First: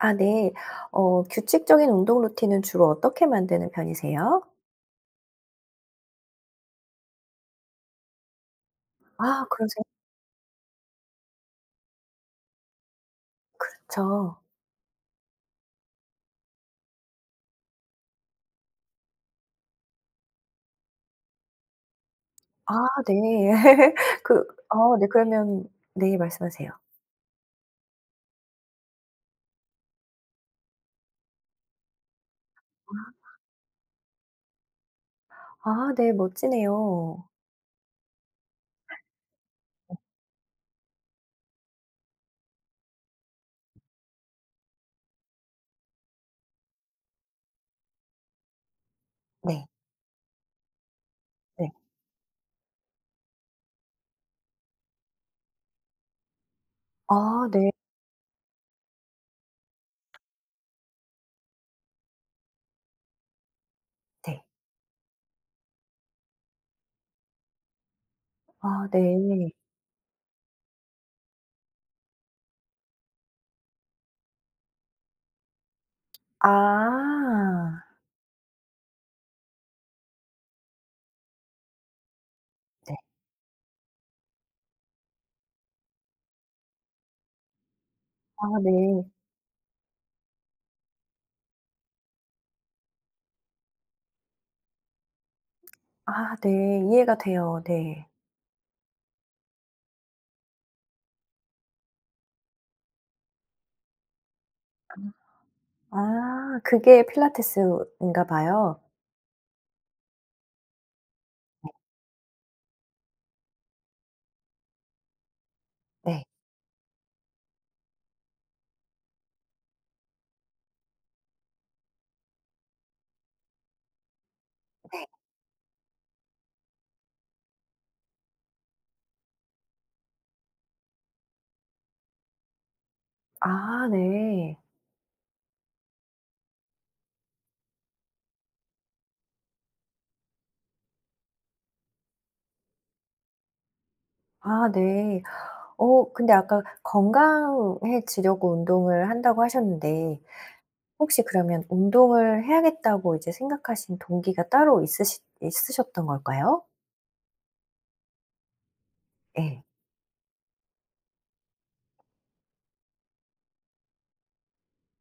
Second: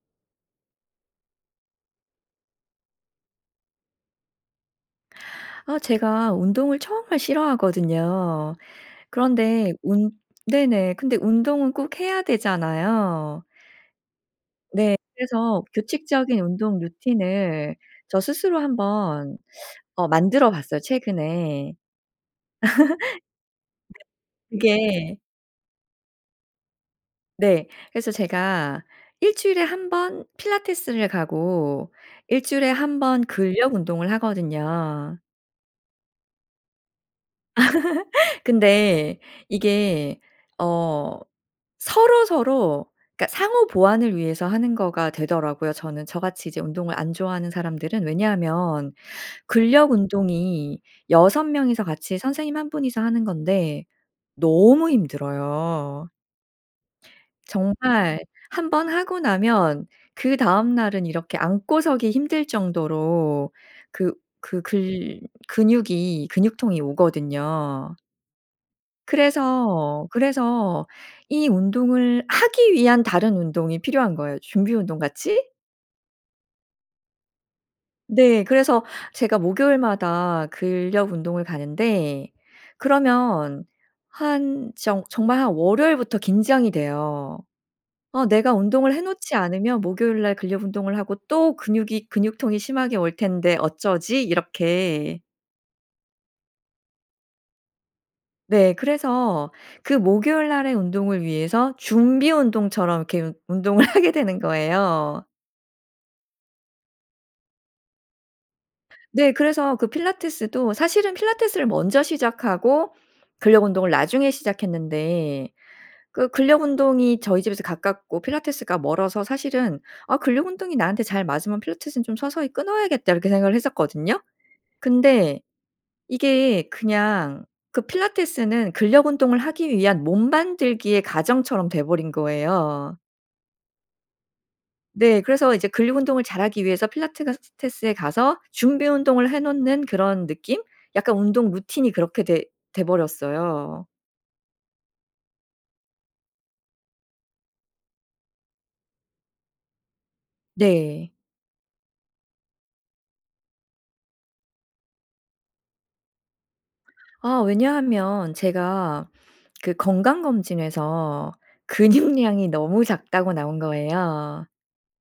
아 네. 어 규칙적인 운동 루틴은 주로 어떻게 만드는 편이세요? 아 제가 운동을 정말 싫어하거든요. 아 그런데 그러세 운 네네. 근데 운동은 꼭 해야 되잖아요. 그렇죠. 네. 그래서 규칙적인 운동 루틴을 저 스스로 한번 어 만들어 봤어요 최근에. 아 네. 그 네. 아 네. 그게 그러면 네. 말씀하세요. 네. 그래서 제가 1 주일에 1 번 필라테스를 가고 1 주일에 1 번 아. 근력 운동을 하거든요. 아 네. 멋지네요. 근데 어. 이게 어 서로 서로 그러니까 상호 보완을 위해서 하는 거가 되더라고요 저는 저같이 이제 운동을 안 좋아하는 사람들은. 왜냐하면 네. 근력 운동이 6 네. 명이서 같이 선생님 1 분이서 하는 건데 너무 힘들어요. 아 네. 정말 1 번 하고 나면 그 다음날은 이렇게 앉고 서기 힘들 정도로 그 네. 그 글 근육이 근육통이 오거든요. 아 네. 그래서, 그래서 이 운동을 하기 위한 다른 운동이 필요한 거예요 준비 운동 같이. 아. 네. 그래서 제가 목요일마다 근력 운동을 가는데 네. 그러면 한 정 정말 한 월요일부터 긴장이 돼요. '아 아 내가 운동을 해 네. 놓지 않으면 목요일 날 근력 운동을 하고 또 근육이 근육통이 심하게 올 텐데 어쩌지?' 이렇게. 아 네. 이해가 돼요. 네. 네. 그래서 그 목요일 날에 운동을 위해서 준비 운동처럼 이렇게 운 운동을 하게 되는 거예요. 아 아 그게 필라테스인가 봐요. 네. 그래서 그 필라테스도 사실은 필라테스를 네. 먼저 시작하고 근력 운동을 나중에 시작했는데. 네. 그 근력 운동이 저희 집에서 가깝고 필라테스가 멀어서 사실은 '아 근력 운동이 나한테 잘 맞으면 필라테스는 좀 서서히 끊어야겠다.' 이렇게 생각을 했었거든요. 네. 근데 이게 그냥 그 필라테스는 근력 운동을 하기 위한 몸 만들기의 과정처럼 돼 버린 거예요. 아 네. 네. 그래서 이제 근육 운동을 잘하기 위해서 필라테가스 테스에 가서 준비 운동을 해 놓는 그런 느낌? 약간 운동 루틴이 그렇게 돼 돼 버렸어요. 아 네. 어 근데 아까 "건강해지려고 운동을 한다."고 하셨는데 네. 혹시 그러면 '운동을 해야겠다.'고 이제 생각하신 동기가 따로 있으시 있으셨던 걸까요? 아 왜냐하면 제가 예. 그 건강검진에서 근육량이 너무 작다고 나온 거예요.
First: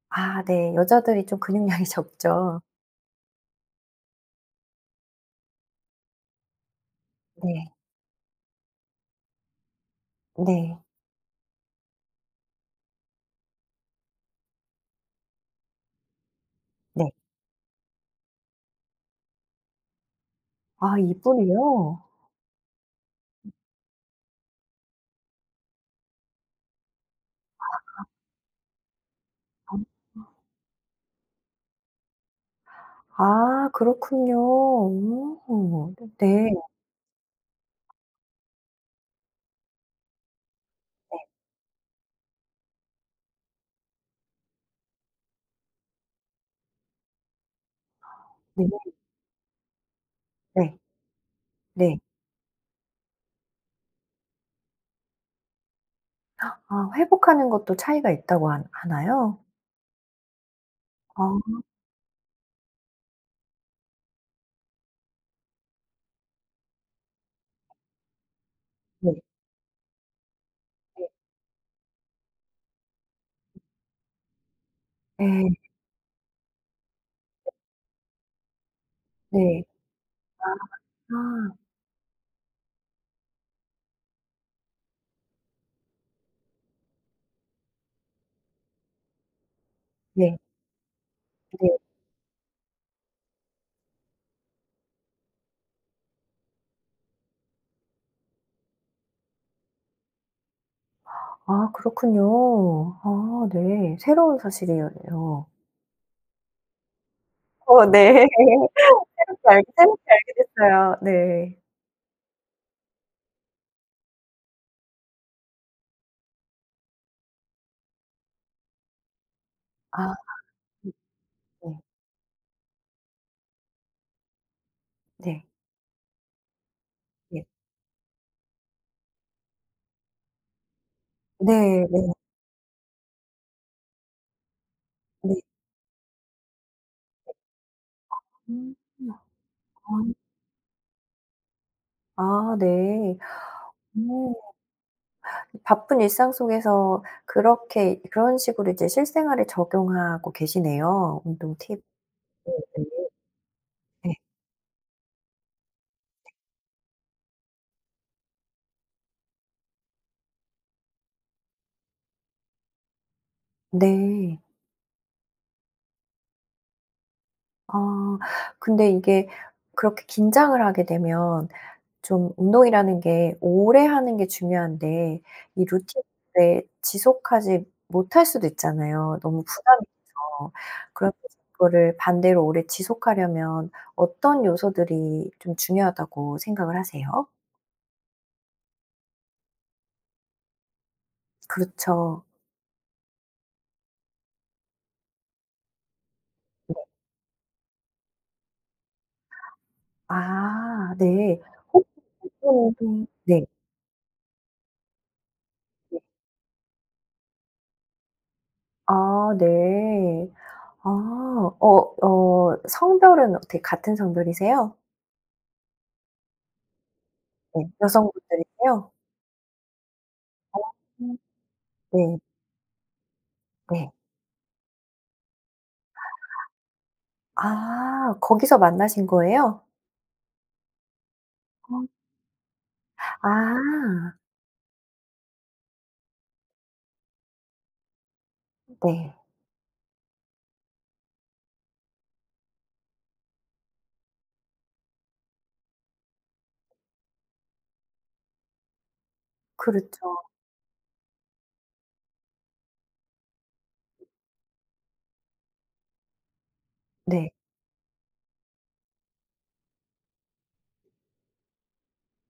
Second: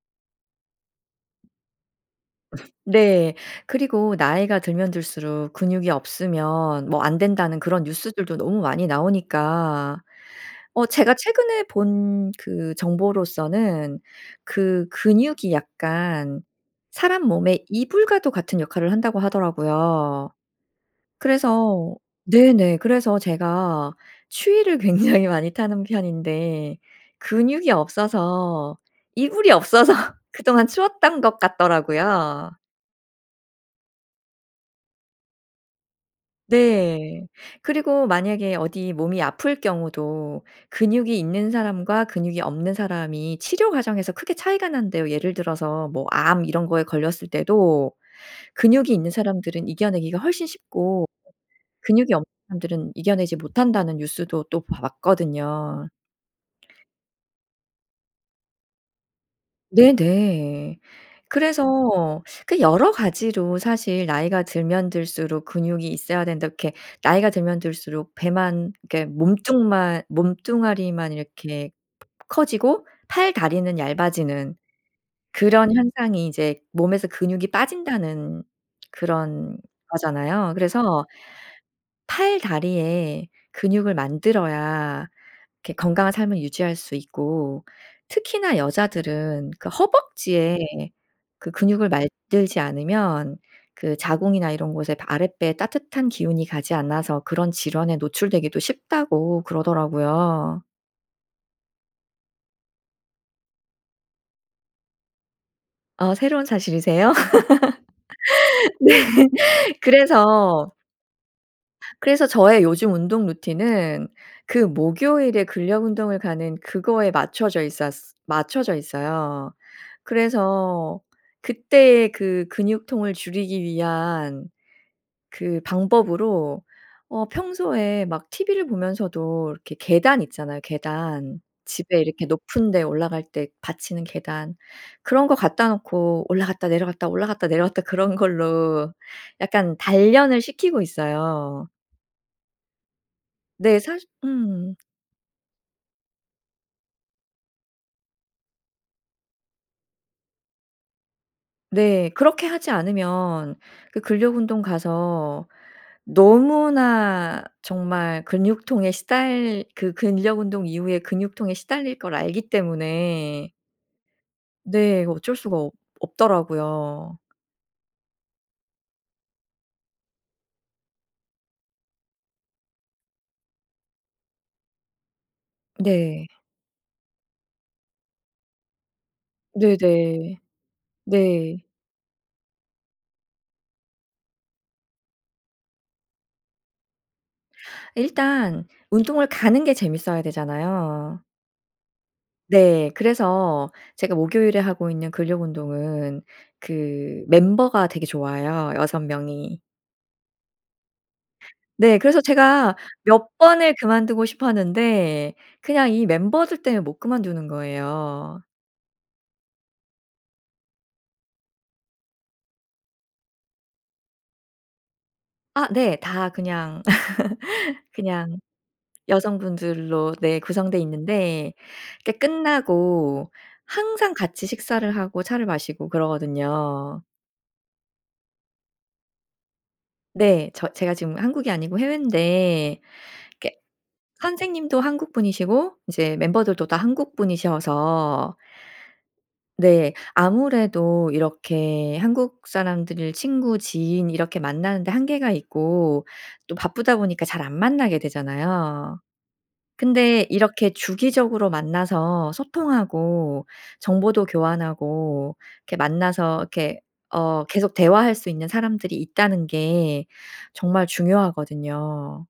아 네. 여자들이 좀 근육량이 적죠. 네. 그리고 "나이가 들면 들수록 근육이 없으면 뭐 안된다."는 네. 그런 뉴스들도 너무 많이 나오니까. 네. 어 제가 최근에 본 그 정보로서는 그 "근육이 약간 네. 사람 몸에 이불과도 같은 역할을 한다."고 하더라고요. 아 그래서 이불이요? 네네 그래서 제가 추위를 굉장히 많이 타는 편인데 근육이 아. 없어서 이불이 아. 없어서 그동안 추웠던 것 같더라고요. 아 그렇군요. 오 네네. 네. 그리고 만약에 어디 몸이 아플 경우도 네. 근육이 있는 사람과 근육이 없는 사람이 치료 과정에서 크게 차이가 난대요. 예를 들어서 뭐 "암 이런 거에 걸렸을 때도 아. 내 근육이 몸이 있는 사람들은 이겨 내기가 훨씬 네. 쉽고 네. 근육이 없는 사람들은 이겨 내지 못한다."는 뉴스도 또 봐 봤거든요. 아 회복하는 것도 차이가 있다고 한 하나요? 네네. 아. 그래서 그 여러 가지로 사실 "나이가 들면 들수록 근육이 있어야 된다." 이렇게 나이가 들면 들수록 배만 이렇게 네. 몸뚱만 네. 몸뚱아리만 이렇게 커지고 팔다리는 얇아지는 예. 그런 현상이 이제 몸에서 근육이 빠진다는 그런 네. 거잖아요. 그래서 아. 팔다리에 근육을 만들어야 이렇게 건강한 삶을 유지할 수 있고. 특히나 여자들은 그 예. 허벅지에 그 [unintelligible] 근육을 만들지 않으면 그 자궁이나 이런 곳에 바 아랫배에 따뜻한 기운이 가지 않아서 "그런 질환에 노출되기도 쉽다."고 그러더라고요. 아 그렇군요. 아 네. 새로운 사실이에요. 어 새로운 사실이세요? 어 네. 네. 새롭게 알게 새롭게 알게 그래서 됐어요. 네. 그래서 저의 요즘 운동 루틴은 그 목요일에 근력 운동을 가는 그거에 맞춰져 있었 맞춰져 있어요. 아. 음. 그래서 네. 그때의 그 근육통을 줄이기 위한 네. 그 방법으로 어 네. 평소에 막 TV를 보면서도 이렇게 계단 있잖아요, 계단. 네 집에 네. 이렇게 높은 데 올라갈 때 받치는 계단. 그런 거 네. 갖다 놓고 올라갔다 내려갔다 아. 올라갔다 내려갔다 그런 음 걸로 아. 약간 단련을 시키고 있어요. 아 네. 네. 사시 어. 음. 바쁜 일상 속에서 그렇게 그런 식으로 이제 실생활에 적용하고 계시네요, 운동 팁을 네. 그렇게 하지 매일. 않으면 그 네. 근력 운동 가서 네. 너무나 정말 근육통에 시달 그 근력 운동 이후에 근육통에 시달릴 걸 알기 때문에 네. 네. 어쩔 수가 없 없더라고요. 아. 근데 이게 그렇게 긴장을 하게 되면 좀 운동이라는 게 오래 하는 게 중요한데 이 네. 루틴을 지속하지 못할 수도 있잖아요, 너무 부담이 네네. 돼서. 그러면서 네. 그거를 반대로 오래 지속하려면 어떤 요소들이 좀 중요하다고 생각을 하세요? 일단 운동을 가는 게 재미있어야 되잖아요. 그렇죠. 네. 그래서 제가 목요일에 하고 있는 근력 운동은 네. 그 멤버가 되게 좋아요, 6 명이. 아. 네. 혹시 네. 그래서 제가 [unintelligible] 몇 네. 번을 그만두고 싶었는데 그냥 네. 이 멤버들 때문에 못 그만두는 거예요. 아 네. 아. 어 어 성별은 어떻게 같은 성별이세요? 아 네. 다 그냥 네. 그냥 여성분들이세요? 여성분들로 네. 아. 구성돼 있는데 네. 그러니까 끝나고 네. 항상 같이 식사를 하고 차를 마시고 그러거든요. 아. 아. 거기서 만나신 거예요? 네. 저 제가 지금 한국이 아니고 어. 해외인데 이게 아. 선생님도 한국 분이시고 이제 멤버들도 다 한국 분이셔서 네. 네. 아무래도 이렇게 한국 사람들을 친구 지인 이렇게 만나는 데 한계가 있고 또 바쁘다 보니까 잘 안 만나게 되잖아요. 그렇죠. 근데 이렇게 주기적으로 만나서 소통하고 정보도 교환하고 이렇게 만나서 이렇게 네. 어 계속 대화할 수 있는 사람들이 있다는 게 정말 중요하거든요.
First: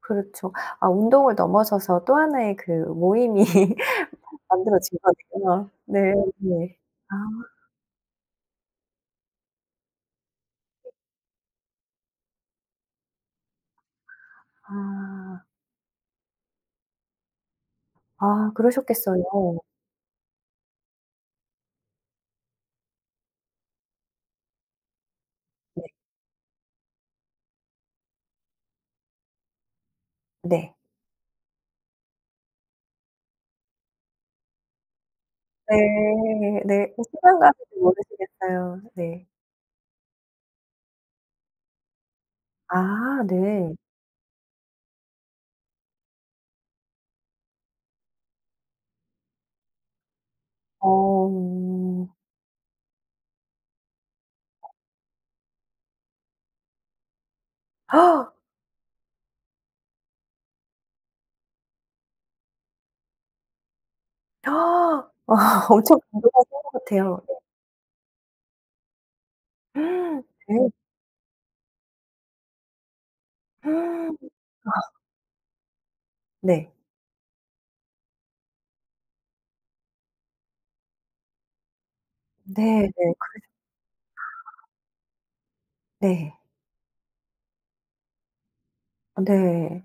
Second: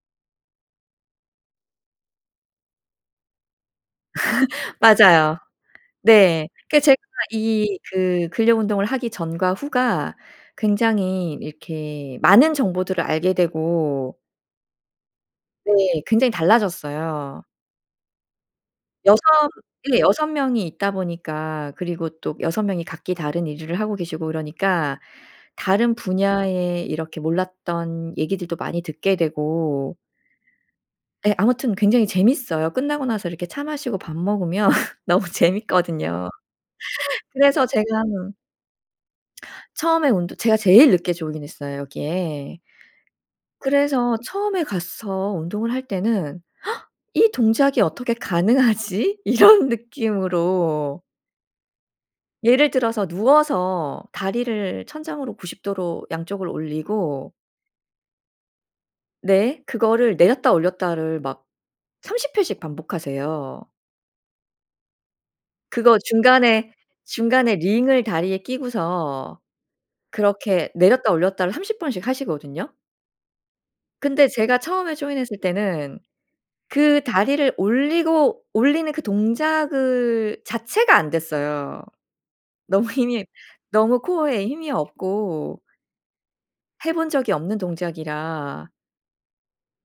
그렇죠. 아 운동을 넘어서서 또 하나의 그 모임이 만들어진 맞아요. 거네요. 네 네. 네. 그러니까 제가 아. 이 그 근력 운동을 하기 전과 후가 굉장히 이렇게 많은 정보들을 알게 되고 아. 네. 굉장히 달라졌어요. 아 6 그러셨겠어요. 네. 6 명이 있다 보니까 그리고 또 6 명이 각기 다른 일을 하고 계시고 이러니까 네. 다른 분야에 이렇게 몰랐던 얘기들도 많이 듣게 되고 네. 예. 아무튼 굉장히 재미있어요. 끝나고 나서 이렇게 차 마시고 밥 먹으면 너무 재미있거든요. 네. 네. 어 시간 가는 그래서 줄 제가 모르시겠어요. 네. 처음에 운동 제가 제일 늦게 조인했어요. 여기에 아 네. 그래서 처음에 가서 운동을 할 때는 ‘이 동작이 어떻게 가능하지?‘ 이런 느낌으로 어. 예를 들어서 누워서 다리를 천장으로 90 도로 양쪽을 올리고 네. 그거를 내렸다 올렸다를 막 30 회씩 반복하세요. 아 엄청 그거 강도가 센 중간에 것 같아요. 네. 중간에 링을 다리에 끼고서 네. 그렇게 내렸다 올렸다를 30 번씩 하시거든요. 근데 제가 아. 처음에 조인 했을 때는 네. 그 다리를 올리고 올리는 그 동작을 자체가 안됐어요. 네 네. 너무 그래도 힘이 너무 코어에 힘이 없고 네. 해 본 적이 없는 동작이라 아네.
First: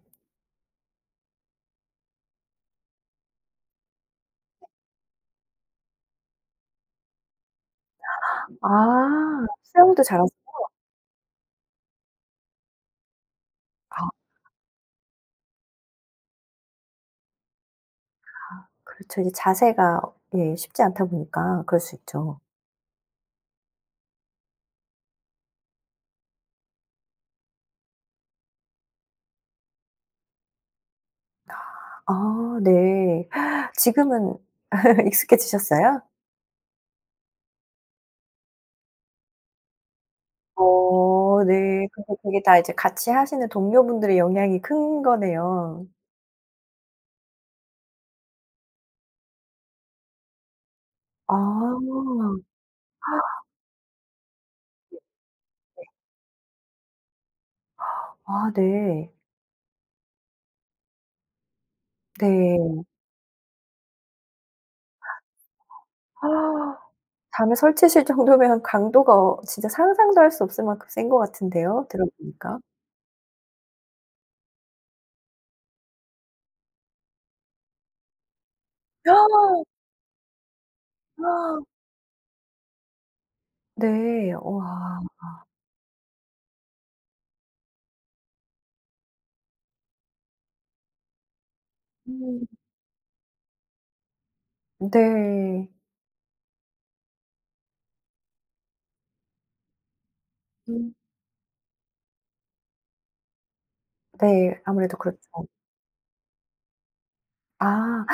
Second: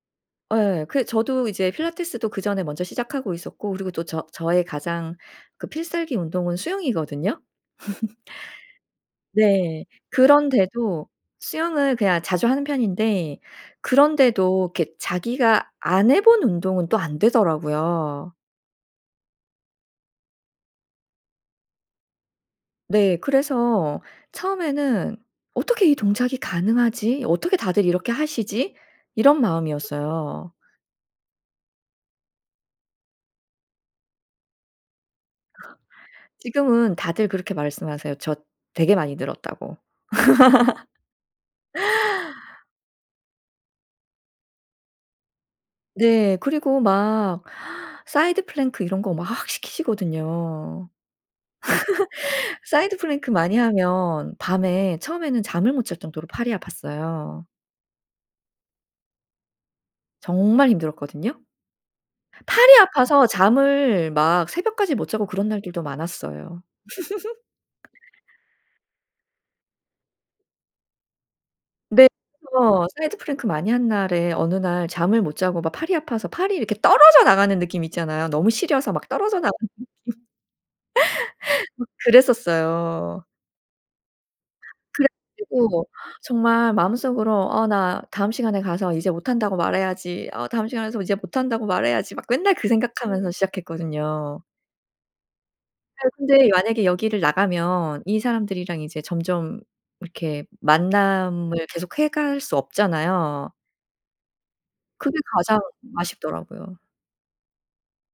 예 그 저도 이제 필라테스도 그전에 먼저 시작하고 있었고 그리고 또 저 저의 가장 그 필살기 운동은 수영이거든요. 아 네. 수영도 잘 하세요? 그런데도 수영을 그냥 자주 하는 편인데 아. 그런데도 이렇게 자기가 안 해 본 운동은 또 안 되더라고요. 아 그렇죠. 이제 자세가 예 쉽지 않다 보니까 그럴 수 있죠. 네. 그래서 처음에는 ‘어떻게 이 동작이 가능하지? 어떻게 다들 이렇게 하시지?‘ 이런 마음이었어요. 아 아 네. 지금은 익숙해지셨어요? 지금은 다들 그렇게 말씀하세요 저 “되게 많이 늘었다.“고. 어 네. 그래서 그게 다 이제 같이 하시는 동료분들의 영향이 큰 거네요. 네. 그리고 막 사이드 플랭크 이런 거 막 시키시거든요. 아. 사이드 플랭크 많이 하면 밤에 네. 처음에는 잠을 네. 못 잘 정도로 팔이 아팠어요. 아 네. 정말 힘들었거든요. 팔이 네. 아파서 잠을 막 새벽까지 못 자고 그런 날들도 어 많았어요. 아 잠을 설치실 정도면 강도가 어 진짜 상상도 할 수 없을 만큼 센 것 같은데요 네. 들어보니까. [unintelligible] 사이드 플랭크 많이 한 날에 어느 날 잠을 못 자고 막 팔이 아파서 팔이 이렇게 떨어져 나가는 느낌 있잖아요. 너무 시려서 막 떨어져 나가는 느낌. 막 그랬었어요. 네. 와. 그래 가지고 정말 마음속으로 '어 나 다음 시간에 가서 이제 못한다고 말해야지. 어 다음 시간에 가서 이제 못한다고 말해야지.' 막 음. 맨날 그 생각하면서 시작했거든요. 네. 네. 근데 만약에 여기를 나가면 이 사람들이랑 이제 점점 이렇게 음. 만남을 계속해 갈 수 없잖아요. 네. 아무래도 그게 그렇죠. 가장 아쉽더라고요. 아.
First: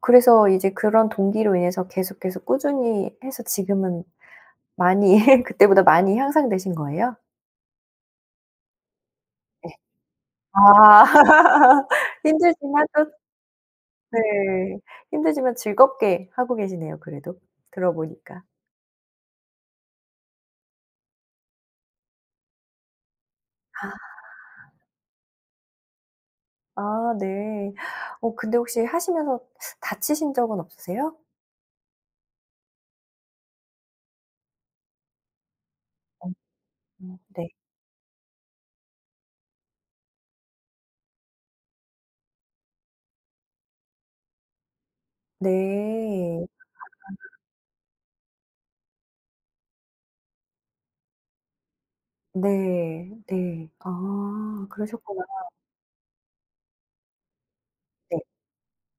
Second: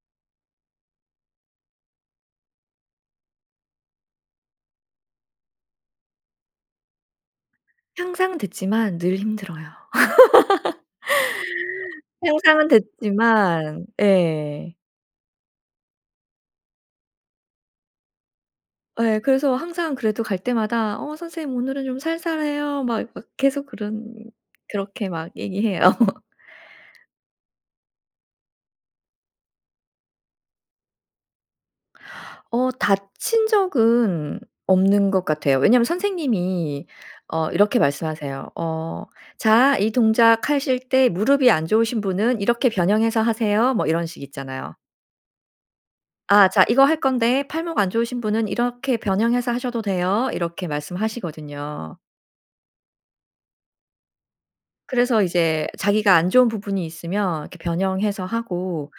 그래서 이제 그런 동기로 인해서 계속, 계속 꾸준히 해서 지금은 많이 그때보다 많이 향상되신 거예요? 향상됐지만 늘 힘들어요. 네. 아. 향상은 힘들지만 또 됐지만 네 예. 힘들지만 즐겁게 하고 계시네요 그래도 들어 보니까. 예. 그래서 항상 그래도 갈 때마다 "어 선생님 오늘은 좀 살살해요." 막 막 계속 그런 아. 그렇게 막 얘기해요. 아 네. 어 근데 혹시 하시면서 다치신 적은 없으세요? 어 다친 적은 없는 것 같아요. 왜냐하면 어 선생님이 오 네. 어 이렇게 말씀하세요. 어 "자 이 동작하실 때 무릎이 안 좋으신 분은 이렇게 변형해서 하세요." 뭐 이런 식 있잖아요. 네. 아. "자 이거 아. 할건데 팔목 안 좋으신 분은 이렇게 변형해서 하셔도 돼요." 이렇게 말씀하시거든요. 네. 네. 아 그러셨구나. 그래서 이제 자기가 안 좋은 부분이 있으면 이렇게 네. 변형해서 하고.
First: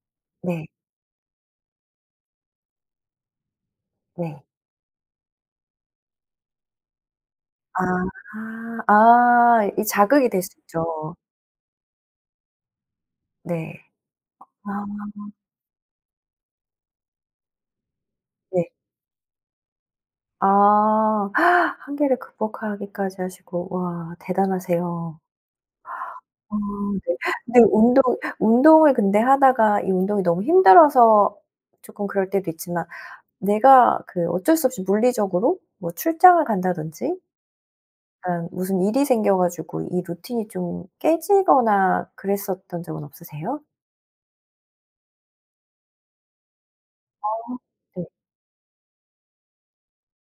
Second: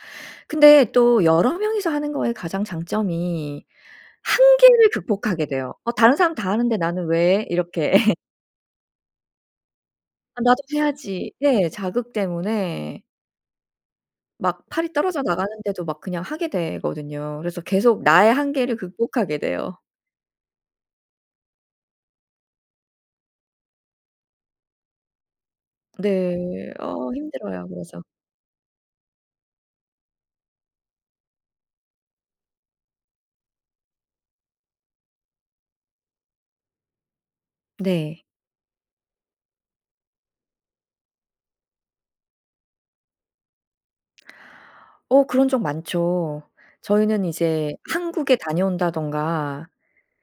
네. 근데 또 여러 명이서 하는 것의 가장 장점이 네. 한계를 극복하게 돼요. '어 다른 사람 다 하는데 나는 왜?' 아. 이렇게. 아 이 자극이 될 '아 수 나도 있죠. 해야지.' 네. 자극 때문에 네. 막 아. 팔이 떨어져 나가는데도 막 그냥 하게 되거든요. 그래서 계속 나의 네. 한계를 극복하게 돼요. 아 한계를 극복하기까지 하시고 와 대단하세요. 아 네. 어 네 근데 힘들어요 운동 그래서. 운동을 근데 하다가 이 운동이 너무 힘들어서 쪼끔 그럴 때도 있지만 내가 그 어쩔 수 없이 물리적으로 뭐 출장을 간다든지 네. 그러니까 무슨 일이 생겨 가지고 이 루틴이 좀 깨지거나 그랬었던 적은 없으세요? 어 그런 적 많죠. 저희는 어. 이제 네. 한국에 다녀온다든가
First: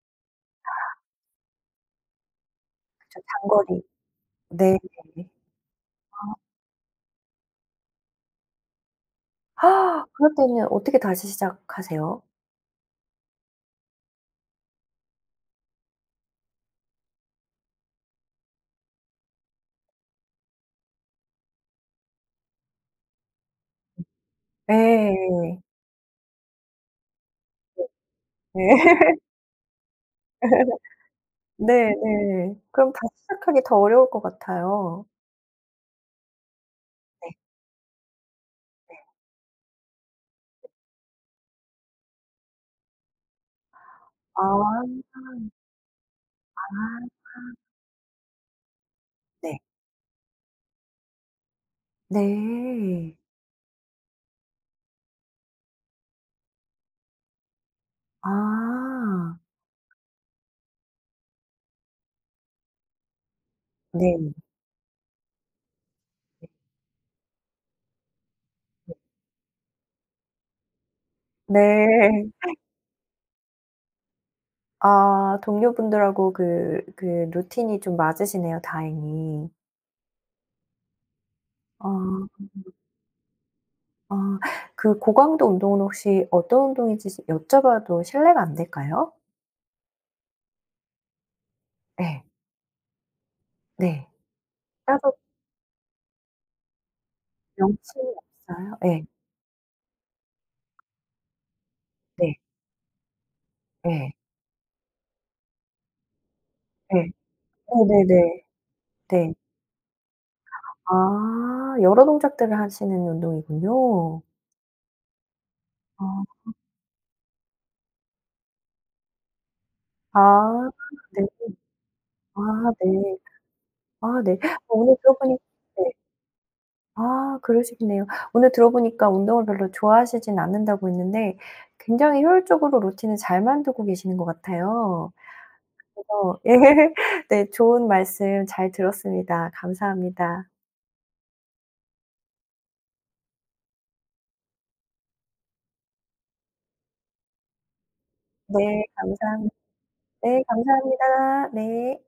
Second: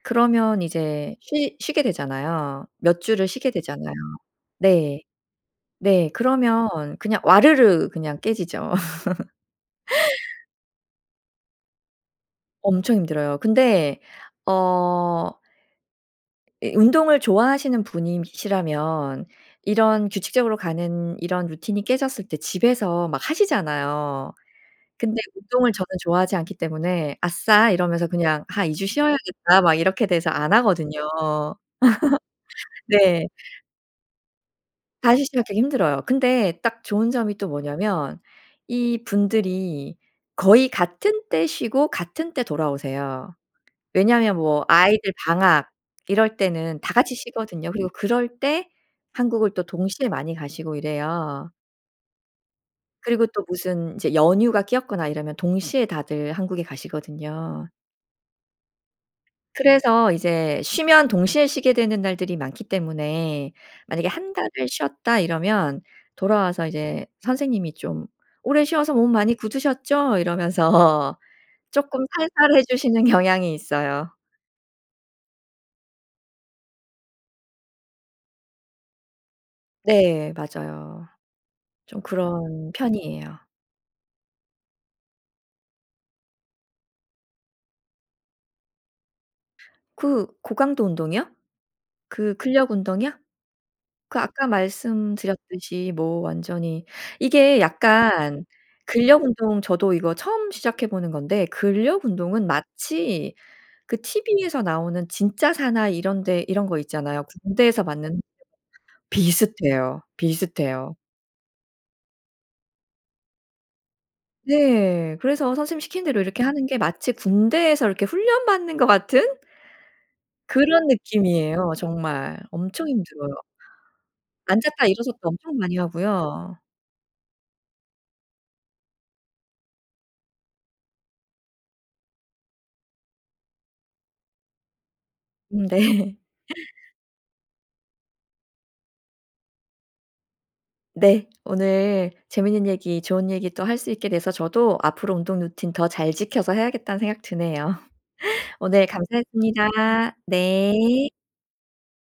그러면 이제 쉬 쉬게 되잖아요. 몇 그쵸 주를 쉬게 장거리. 되잖아요. 네. 네. 네. 아. 그러면 그냥 와르르 그냥 깨지죠. 그럴 때는 어떻게 다시 시작하세요? 엄청 힘들어요. 근데 어 이 운동을 좋아하시는 분이시라면 이런 규칙적으로 가는 이런 루틴이 깨졌을 때 집에서 막 하시잖아요. 근데 네. 운동을 저는 좋아하지 않기 때문에 “아싸!“ 네. 이러면서 그냥 “하. 2 주 네. 쉬어야겠다.“ 막 이렇게 돼서 안 하거든요. 네네. 그럼 다시 네. 시작하기 더 어려울 것 같아요. 다시 시작하기 힘들어요. 근데 딱 좋은 네. 점이 또 뭐냐하면 네. 이분들이 거의 같은 때 쉬고 같은 때 돌아오세요. 왜냐하면 아. 뭐 아이들 이참. 방학 이럴 때는 다 아. 같이 참. 쉬거든요. 그리고 그럴 때 한국을 네. 또 동시에 많이 가시고 이래요. 네. 그리고 또 무슨 이제 연휴가 끼었거나 이러면 동시에 다들 한국에 가시거든요. 아. 그래서 이제 쉬면 동시에 쉬게 되는 날들이 많기 때문에 만약에 1 네. 달을 쉬었다 이러면 네. 돌아와서 이제 선생님이 좀 "오래 쉬어서 네. 몸 많이 굳으셨죠?“ 이러면서 쪼끔 네. 살살해 주시는 경향이 있어요. 아 동료 분들하고 그, 그 루틴이 좀 맞으시네요 다행히. 네. 맞아요. 아. 좀 그런 편이에요. 아 그 고강도 운동은 혹시 어떤 운동이신지 여쭤 봐도 실례가 안 될까요? 그 고강도 운동이요? 네. 그 근력 운동이요? 네. 그 아까 따로 말씀드렸듯이 뭐 완전히 이게 명칭이 약간 없어요? 예. 근력 운동 저도 이거 처음 시작해 보는 건데 근력 네. 운동은 마치 그 네. 티브이에서 나오는 진짜 사나이 이런 데 이런 거 네. 있잖아요. 군대에서 어 받는 [unintelligible] 네네. 네. 비슷해요, 비슷해요. 아 여러 동작들을 하시는 운동이군요. 네. 그래서 선생님 시키는 대로 이렇게 아. 하는 게 마치 군대에서 이렇게 훈련받는 것 같은? 아 그런 네. 느낌이에요 정말. 아 엄청 네. 힘들어요. 아 네. 앉았다 오늘 들어 일어섰다 보니 엄청 많이 네. 하고요. 아 그러시겠네요. 오늘 들어 보니까 운동을 별로 좋아하시진 않는다고 했는데 굉장히 효율적으로 루틴을 잘 만들고 계시는 것 같아요. 음 네. 그래서 예. 네. 좋은 말씀 잘 들었습니다. 감사합니다. 네. 오늘 재밌는 얘기 좋은 얘기 또 할 수 있게 돼서 저도 '앞으로 운동 루틴 더 잘 지켜서 해야겠다.'는 생각 드네요. 네 오늘 감사합 감사했습니다. 네 네. 감사합니다. 네.